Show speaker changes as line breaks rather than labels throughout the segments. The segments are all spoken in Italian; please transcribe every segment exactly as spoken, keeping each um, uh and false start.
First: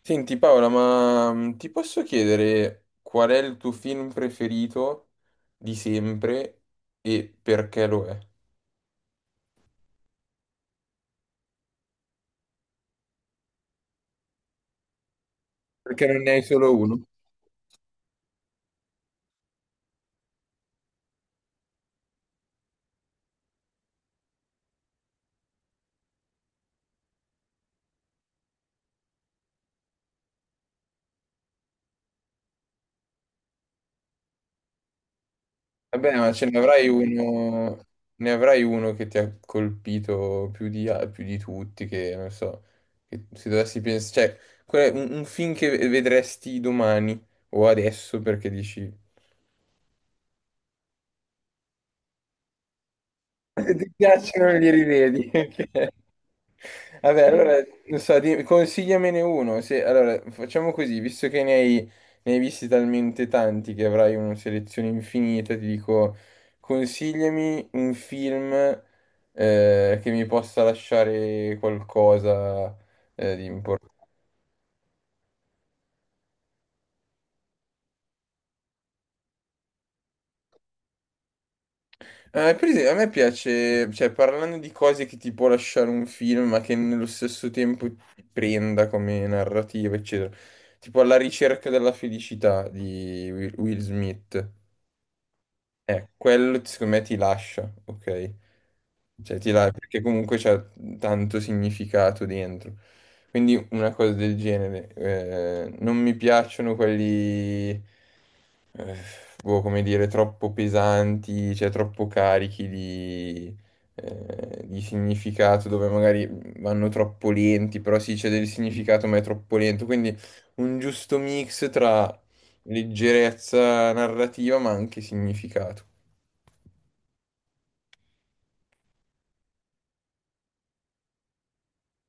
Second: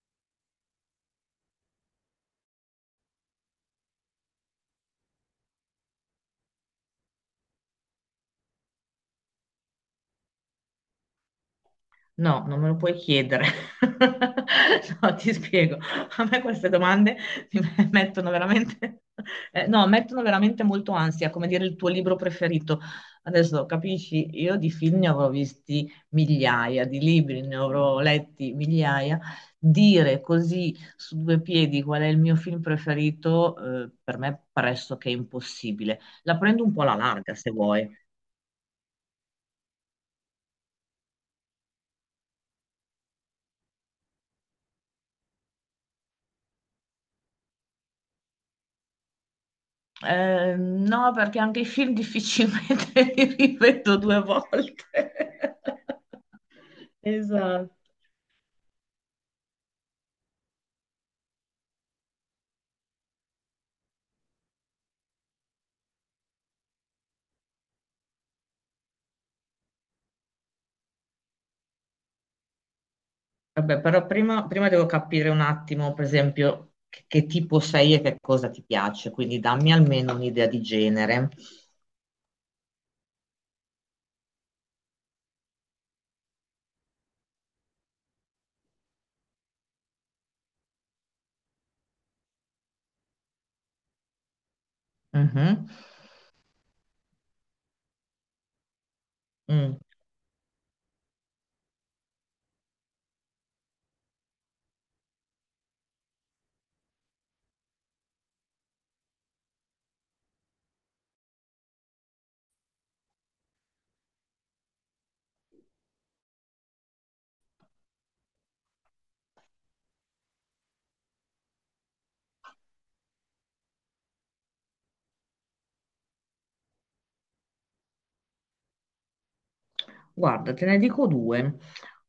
Senti Paola, ma mm, ti posso chiedere qual è il tuo film preferito di sempre e perché lo è?
No, non me lo puoi chiedere. No, ti spiego.
Perché non
A
ne
me
hai
queste
solo uno?
domande mi me- mettono veramente, eh, no, mettono veramente molto ansia, come dire il tuo libro preferito. Adesso capisci, io di film ne avrò visti migliaia, di libri ne avrò letti migliaia. Dire così su due piedi qual è il mio film preferito, eh, per me è pressoché impossibile.
Vabbè, ma
La
ce ne
prendo un po'
avrai
alla larga, se
uno,
vuoi.
ne avrai uno che ti ha colpito più di, a- più di tutti, che non so, che se dovessi pensare, cioè, qual è un, un film che vedresti domani o adesso perché dici,
Eh, no, perché anche i film difficilmente li
Se ti
rivedo due
piacciono li rivedi.
volte.
Ok. Vabbè, allora,
Esatto.
non so, di- consigliamene uno. Se- allora, facciamo così, visto che ne hai, ne hai visti talmente tanti che avrai una selezione infinita, ti dico, consigliami un film eh, che mi possa lasciare qualcosa, eh, di
Vabbè,
importante.
però prima, prima devo capire un attimo, per esempio, che, che tipo sei e che cosa ti piace, quindi dammi almeno un'idea di genere.
Eh, per esempio, a me piace, cioè, parlando di cose che ti può lasciare un film, ma che nello stesso tempo ti prenda come narrativa, eccetera. Tipo La ricerca della felicità di Will Will Smith.
Mhm.
Eh, quello secondo me ti lascia, ok? Cioè, ti la-
Mm.
perché comunque c'è tanto significato dentro. Quindi una cosa del genere. Eh, non mi piacciono quelli, boh, come dire, troppo pesanti, cioè troppo carichi di, eh, di significato, dove magari vanno troppo lenti, però sì, c'è del significato, ma è troppo lento. Quindi un giusto mix tra leggerezza narrativa, ma anche significato.
Guarda, te ne dico due.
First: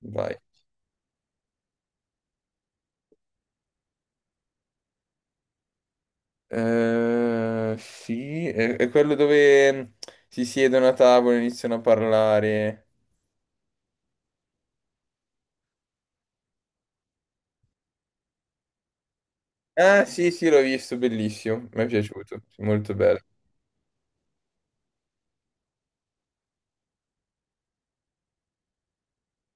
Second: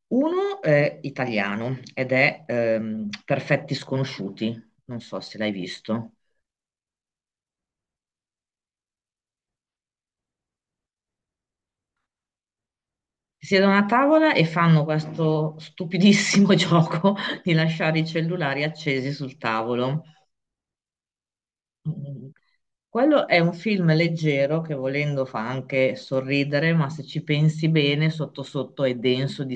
Vai.
Uno è italiano ed è ehm, Perfetti Sconosciuti, non so se l'hai visto.
Eh, sì, è, è quello dove si siedono a tavola e iniziano a parlare.
Si siedono a tavola e fanno questo stupidissimo gioco di lasciare i cellulari accesi sul tavolo.
Ah, sì, sì, l'ho visto, bellissimo, mi è
Mm.
piaciuto, molto bello.
Quello è un film leggero che volendo fa anche sorridere, ma se ci pensi bene, sotto sotto è denso di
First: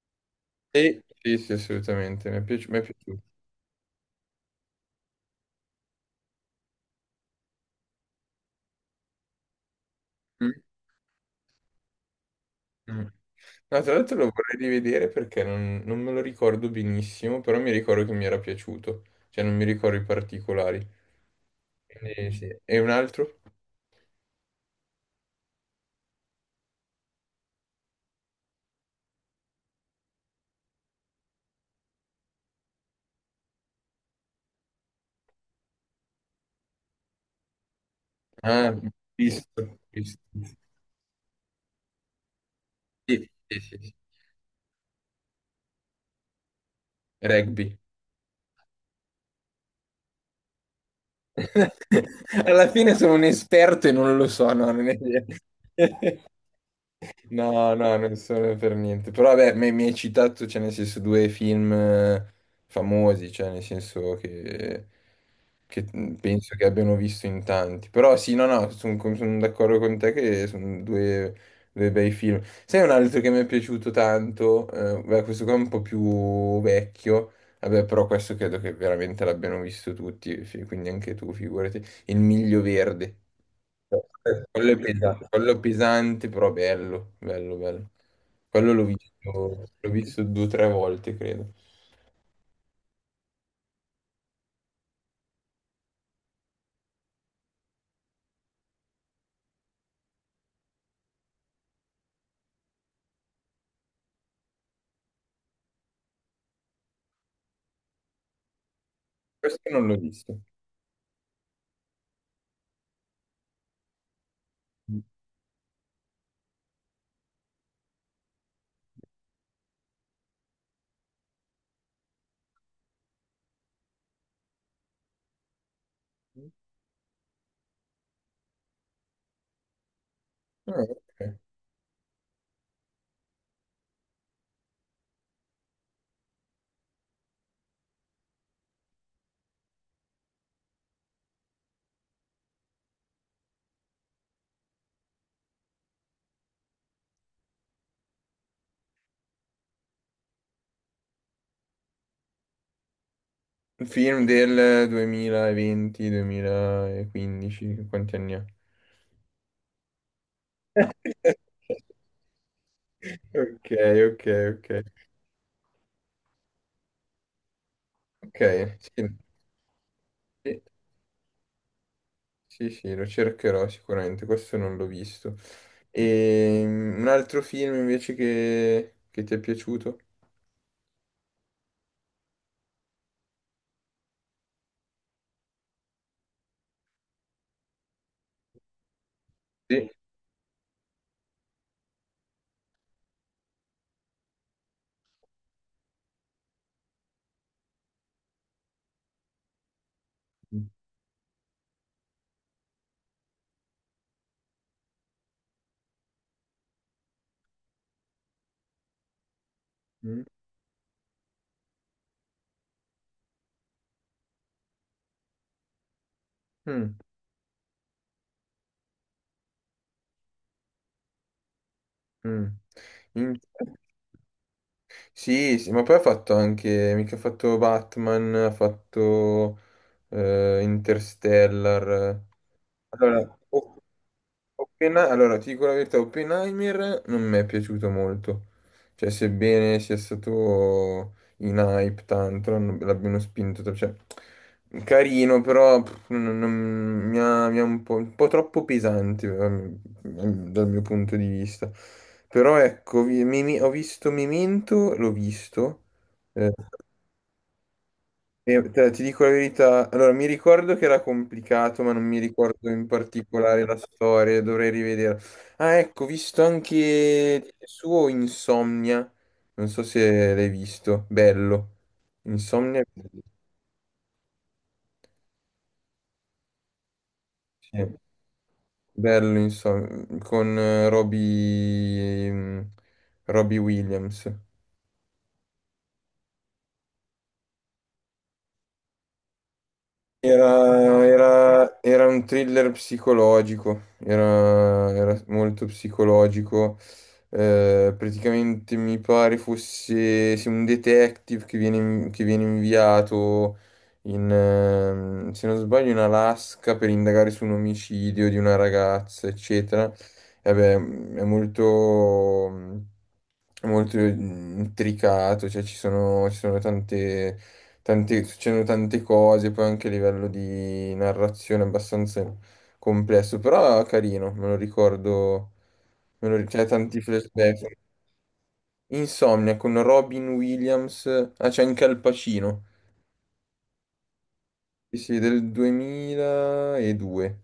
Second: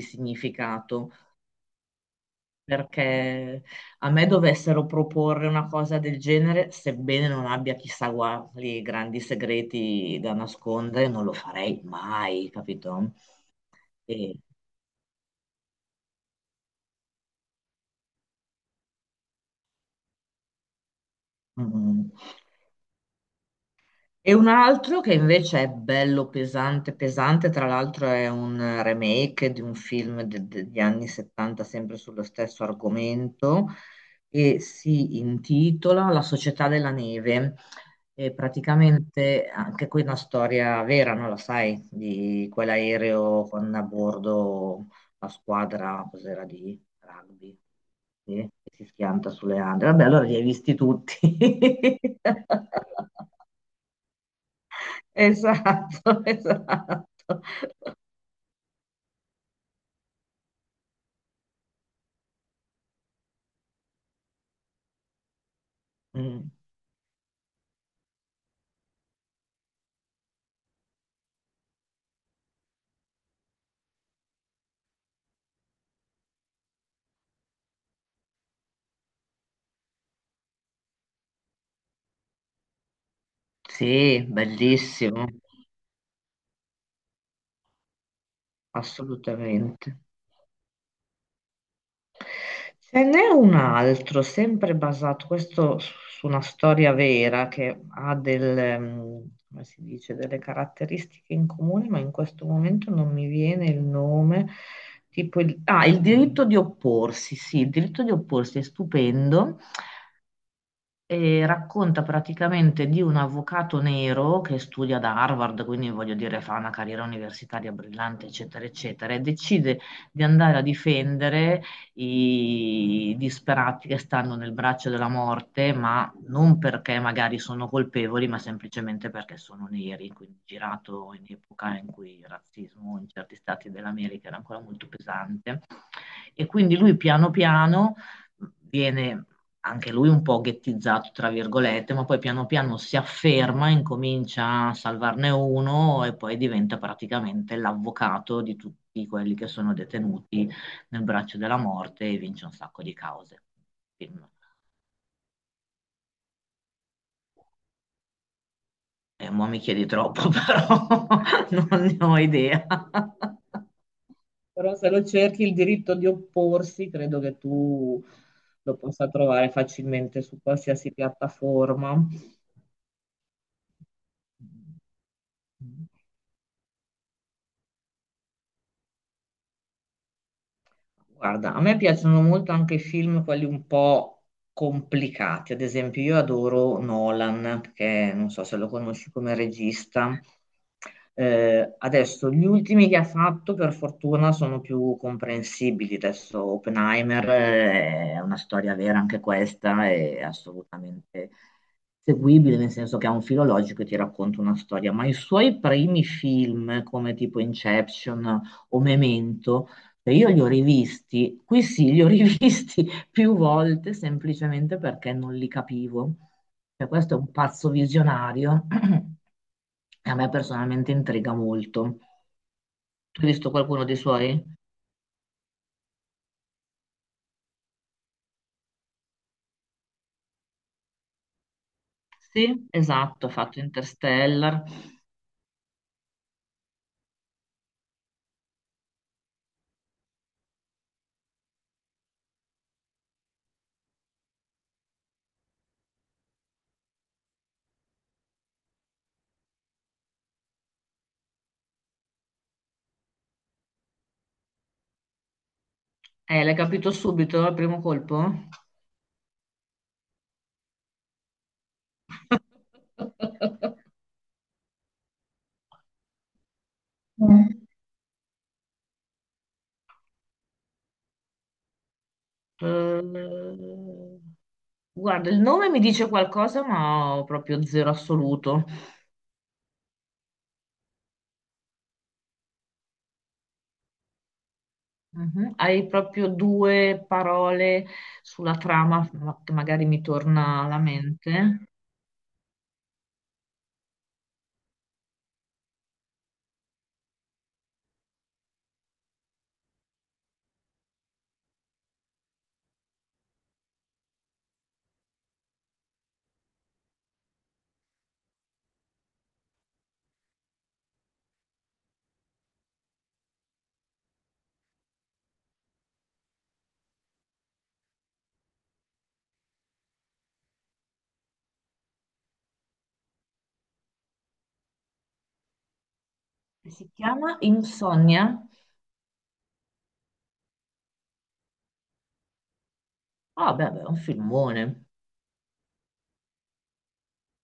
Sì,
significato,
sì, sì, assolutamente, mi è piaci- mi è piaciuto.
perché a me dovessero proporre una cosa del genere, sebbene non abbia chissà quali grandi segreti da
Mm,
nascondere, non lo farei mai,
mm.
capito?
No, tra l'altro lo
E,
vorrei rivedere perché non, non me lo ricordo benissimo, però mi ricordo che mi era piaciuto, cioè non mi ricordo i particolari.
mm.
Quindi sì. E un altro?
E un altro che invece è bello pesante, pesante, tra l'altro è un remake di un film de- de- degli anni settanta sempre sullo stesso argomento e si intitola La società della neve. E
Ah,
praticamente
visto,
anche qui una
visto.
storia vera, non la sai, di
Sì,
quell'aereo
sì,
con
sì,
a
sì.
bordo la squadra, cos'era di rugby,
Rugby.
sì, che si schianta sulle Ande. Vabbè, allora li hai visti tutti.
Alla fine sono un esperto e non lo so, no, non è vero.
Esatto, esatto.
No, no, non sono per niente. Però vabbè, mi mi hai citato, cioè, nel senso, due film, eh, famosi, cioè, nel senso che, che mm,
Mm,
penso che abbiano visto in tanti. Però sì, no, no, sono d'accordo con te che sono due, due bei film. Sai un altro che mi è piaciuto tanto? Eh, beh, questo qua è un po' più vecchio. Vabbè, però questo credo che veramente l'abbiano visto tutti, fi- quindi anche tu, figurati. Il Miglio Verde.
sì,
Quello è
bellissimo,
pesante, quello pesante, però bello, bello, bello. Quello l'ho visto, l'ho
assolutamente.
visto due o tre volte, credo.
Ce n'è un altro, sempre basato, questo su su una storia vera che ha del, mm, come si dice, delle caratteristiche in comune, ma in questo momento non mi viene il nome. Tipo il, ah, il diritto di opporsi, sì, il diritto di opporsi è stupendo.
Questo non l'ho visto.
E racconta praticamente di un avvocato nero che studia ad Harvard, quindi voglio dire fa una carriera universitaria brillante, eccetera, eccetera, e decide di andare a difendere i disperati che stanno nel braccio della morte, ma non perché magari sono colpevoli, ma semplicemente perché sono neri, quindi
Ah,
girato in
ok.
epoca in cui il razzismo in certi stati dell'America era ancora molto pesante. E quindi lui piano piano viene anche lui un po' ghettizzato, tra virgolette, ma poi piano piano si afferma, incomincia a salvarne uno e poi diventa praticamente l'avvocato di tutti quelli che sono detenuti nel braccio della morte e vince un sacco di cause.
Un film
Film.
del duemilaventi, duemilaquindici, quanti anni ha?
E mo' mi chiedi troppo, però non ne ho idea.
Ok, ok, ok.
Però se lo cerchi il diritto di opporsi, credo che tu
Ok,
lo
sì.
possa trovare facilmente su
Sì.
qualsiasi piattaforma.
Sì, sì, lo cercherò sicuramente, questo non l'ho visto.
Mm.
E mm, un altro film invece che, che ti è piaciuto?
Guarda, a me piacciono molto anche i film, quelli un po' complicati. Ad esempio, io adoro Nolan, perché non so se lo conosci come
Sì.
regista. Eh, adesso, gli ultimi che ha fatto, per fortuna, sono più comprensibili. Adesso, Oppenheimer eh, è una storia vera anche questa, è assolutamente seguibile, nel senso che ha un filo logico e ti racconta una storia. Ma i suoi primi film, come tipo Inception o Memento, e
Mm,
io li ho rivisti, qui sì, li ho rivisti più volte semplicemente perché non li capivo. Cioè,
mm,
questo è un pazzo visionario e a me personalmente intriga molto.
mm.
Tu hai
In-
visto qualcuno dei suoi?
Sì, sì, ma poi ha fatto anche, mica ha fatto Batman, ha fatto eh, Interstellar.
Sì, esatto, ha
Allora,
fatto
o
Interstellar.
Oppen- Allora, ti dico la verità, Oppenheimer non mi è piaciuto molto. Cioè, sebbene sia stato in hype tanto, non- l'abbiano spinto, tra- cioè, carino, però pff, non- non- mi ha, mi ha un po', un po' troppo pesante, eh, dal mio punto di vista. Però ecco, vi- mi- mi- ho visto Memento, l'ho visto,
Eh,
eh,
l'hai capito subito al primo colpo?
e te- ti dico la verità, allora mi ricordo che era complicato, ma non mi ricordo in particolare la storia, dovrei rivedere. Ah, ecco, ho visto anche il
Mm.
suo Insomnia, non so se l'hai visto, bello. Insomnia,
Eh, guarda, il nome mi dice qualcosa, ma ho proprio
sì.
zero assoluto.
Bello, insomma, con eh, Robbie, mm, Robbie Williams.
Mhm. Hai proprio due parole sulla trama ma- che magari mi torna alla
Era,
mente.
era- era un thriller psicologico, era, era molto psicologico. Eh, praticamente mi pare fosse sì, un detective che viene, che viene inviato in, ehm, se non sbaglio, in Alaska per indagare su un omicidio di una ragazza, eccetera. E vabbè, è molto, molto intricato, cioè ci sono, ci sono tante tanti- succedono tante cose, poi anche a livello di narrazione è abbastanza complesso, però carino, me lo ricordo, me lo, ri- c'è
Si
tanti
chiama
flashback.
Insonnia.
Insomnia con Robin Williams, ah c'è anche Al Pacino,
Ah, beh, beh, è un filmone.
sì, sì, del duemiladue,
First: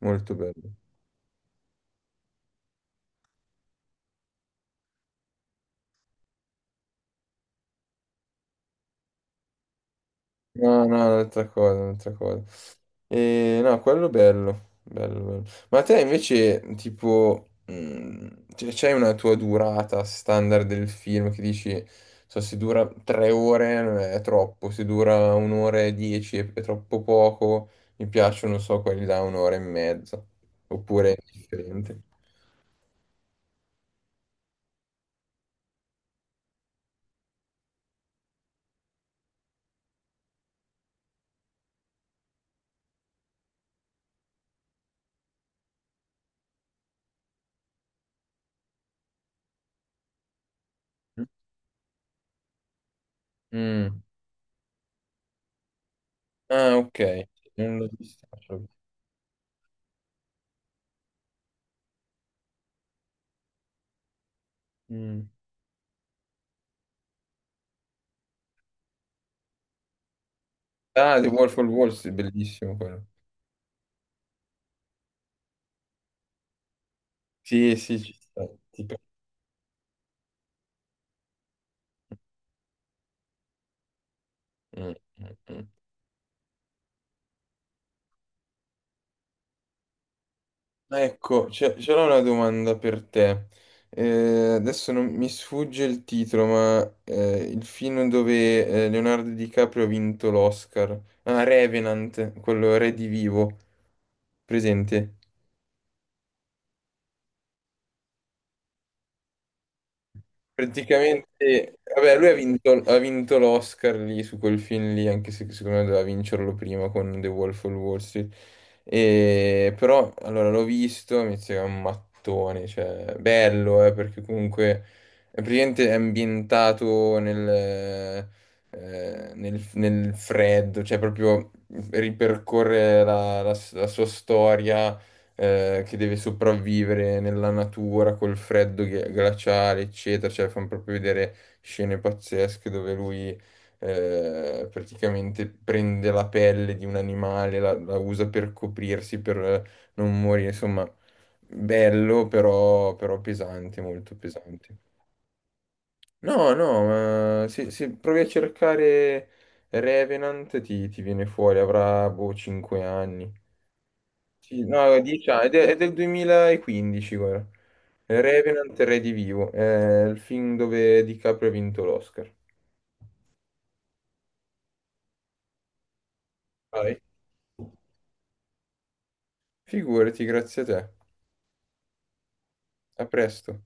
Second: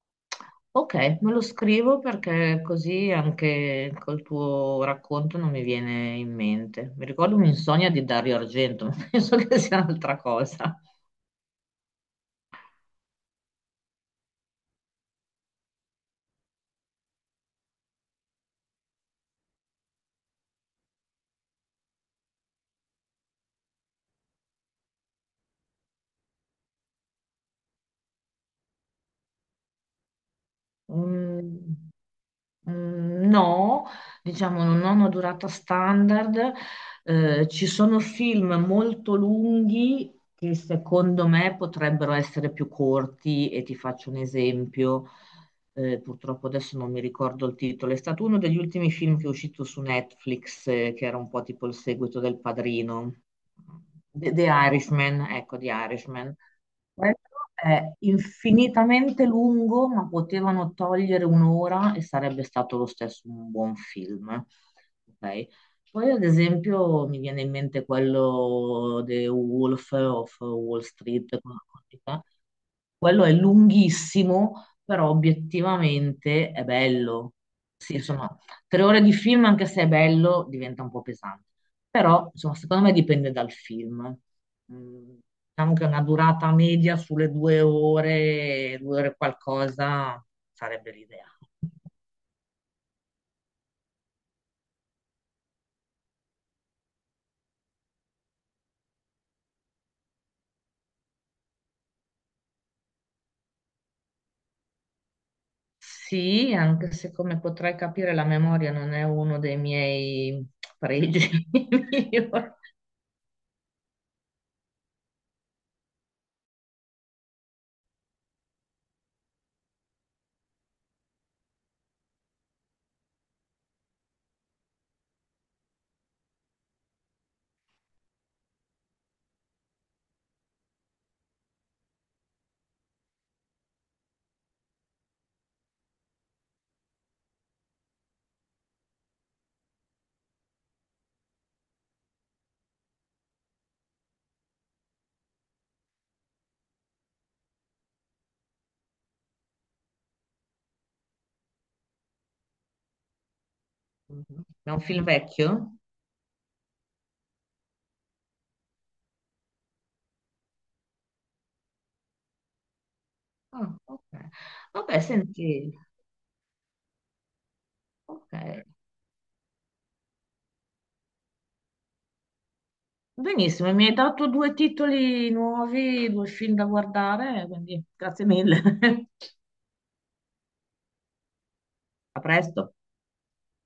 molto bello.
Ok, me lo scrivo perché così anche col tuo racconto non mi viene in mente. Mi ricordo un'insonnia di Dario Argento, ma penso che sia un'altra
No,
cosa.
no, un'altra cosa, un'altra cosa. Eh, no, quello bello, bello, bello. Ma te invece, tipo, mh, cioè, c'hai una tua durata standard del film che dici, so, se dura tre ore, eh, è troppo, se dura un'ora e dieci è, è troppo poco, mi piacciono, non so, quelli da un'ora e mezza, oppure è
Mm.
differente.
Mm, no, diciamo non ho una durata standard. Eh, ci sono film molto lunghi che secondo me potrebbero essere più corti e ti faccio un esempio, eh, purtroppo adesso non mi ricordo il titolo, è stato uno degli ultimi film che è uscito su Netflix, eh, che era un po' tipo il seguito del Padrino,
Mm.
The, The Irishman, ecco, The Irishman.
Ah, ok.
Quello
Non
è
l'ho visto.
infinitamente lungo, ma potevano togliere un'ora e sarebbe stato lo stesso un buon film.
Mm.
Ok? Poi, ad esempio, mi viene in mente quello The Wolf of Wall
Ah, The
Street,
Wolf of Wall Street,
quello
bellissimo quello.
quello è lunghissimo, però obiettivamente è bello.
Sì,
Sì,
sì, ci
insomma,
sta.
tre
Tipo...
ore di film, anche se è bello, diventa un po' pesante. Però, insomma, secondo me dipende dal film.
Mm,
Mm.
mm, mm.
Diciamo che una durata media sulle due ore, due ore qualcosa, sarebbe l'idea.
Ecco, c'è- c'era una domanda per te. Eh, adesso non mi sfugge il titolo, ma eh, il film dove eh, Leonardo DiCaprio ha vinto l'Oscar. Ah, Revenant, quello Re di Vivo, presente?
Sì, anche se come potrai capire la memoria non è uno dei miei pregi
Praticamente, vabbè, lui ha
migliori.
vinto, ha vinto l'Oscar lì su quel film lì, anche se secondo me doveva vincerlo prima con The Wolf of Wall Street. E, però, allora, l'ho visto, mi sembra un mattone, cioè, bello, eh, perché comunque è praticamente ambientato nel, eh, nel, nel freddo, cioè proprio ripercorre la la- la sua storia, eh, che deve sopravvivere nella natura col freddo ghi- glaciale, eccetera. Cioè, fanno proprio vedere scene pazzesche dove lui, eh, praticamente prende la pelle di un animale, la, la usa per coprirsi, per eh, non morire. Insomma, bello, però, però pesante, molto pesante.
È un film vecchio?
No, no, ma se, se provi a cercare Revenant ti, ti viene fuori, avrà boh cinque anni.
Ah, ok.
Sì, no,
Vabbè,
dieci anni, ed è, de-
senti,
è del duemilaquindici, guarda.
ok.
Revenant Redivivo, è il film dove DiCaprio ha vinto l'Oscar.
Benissimo, mi hai dato due titoli nuovi, due film da
Vai.
guardare, quindi grazie mille.
Figurati, grazie a te.
A presto.
A presto.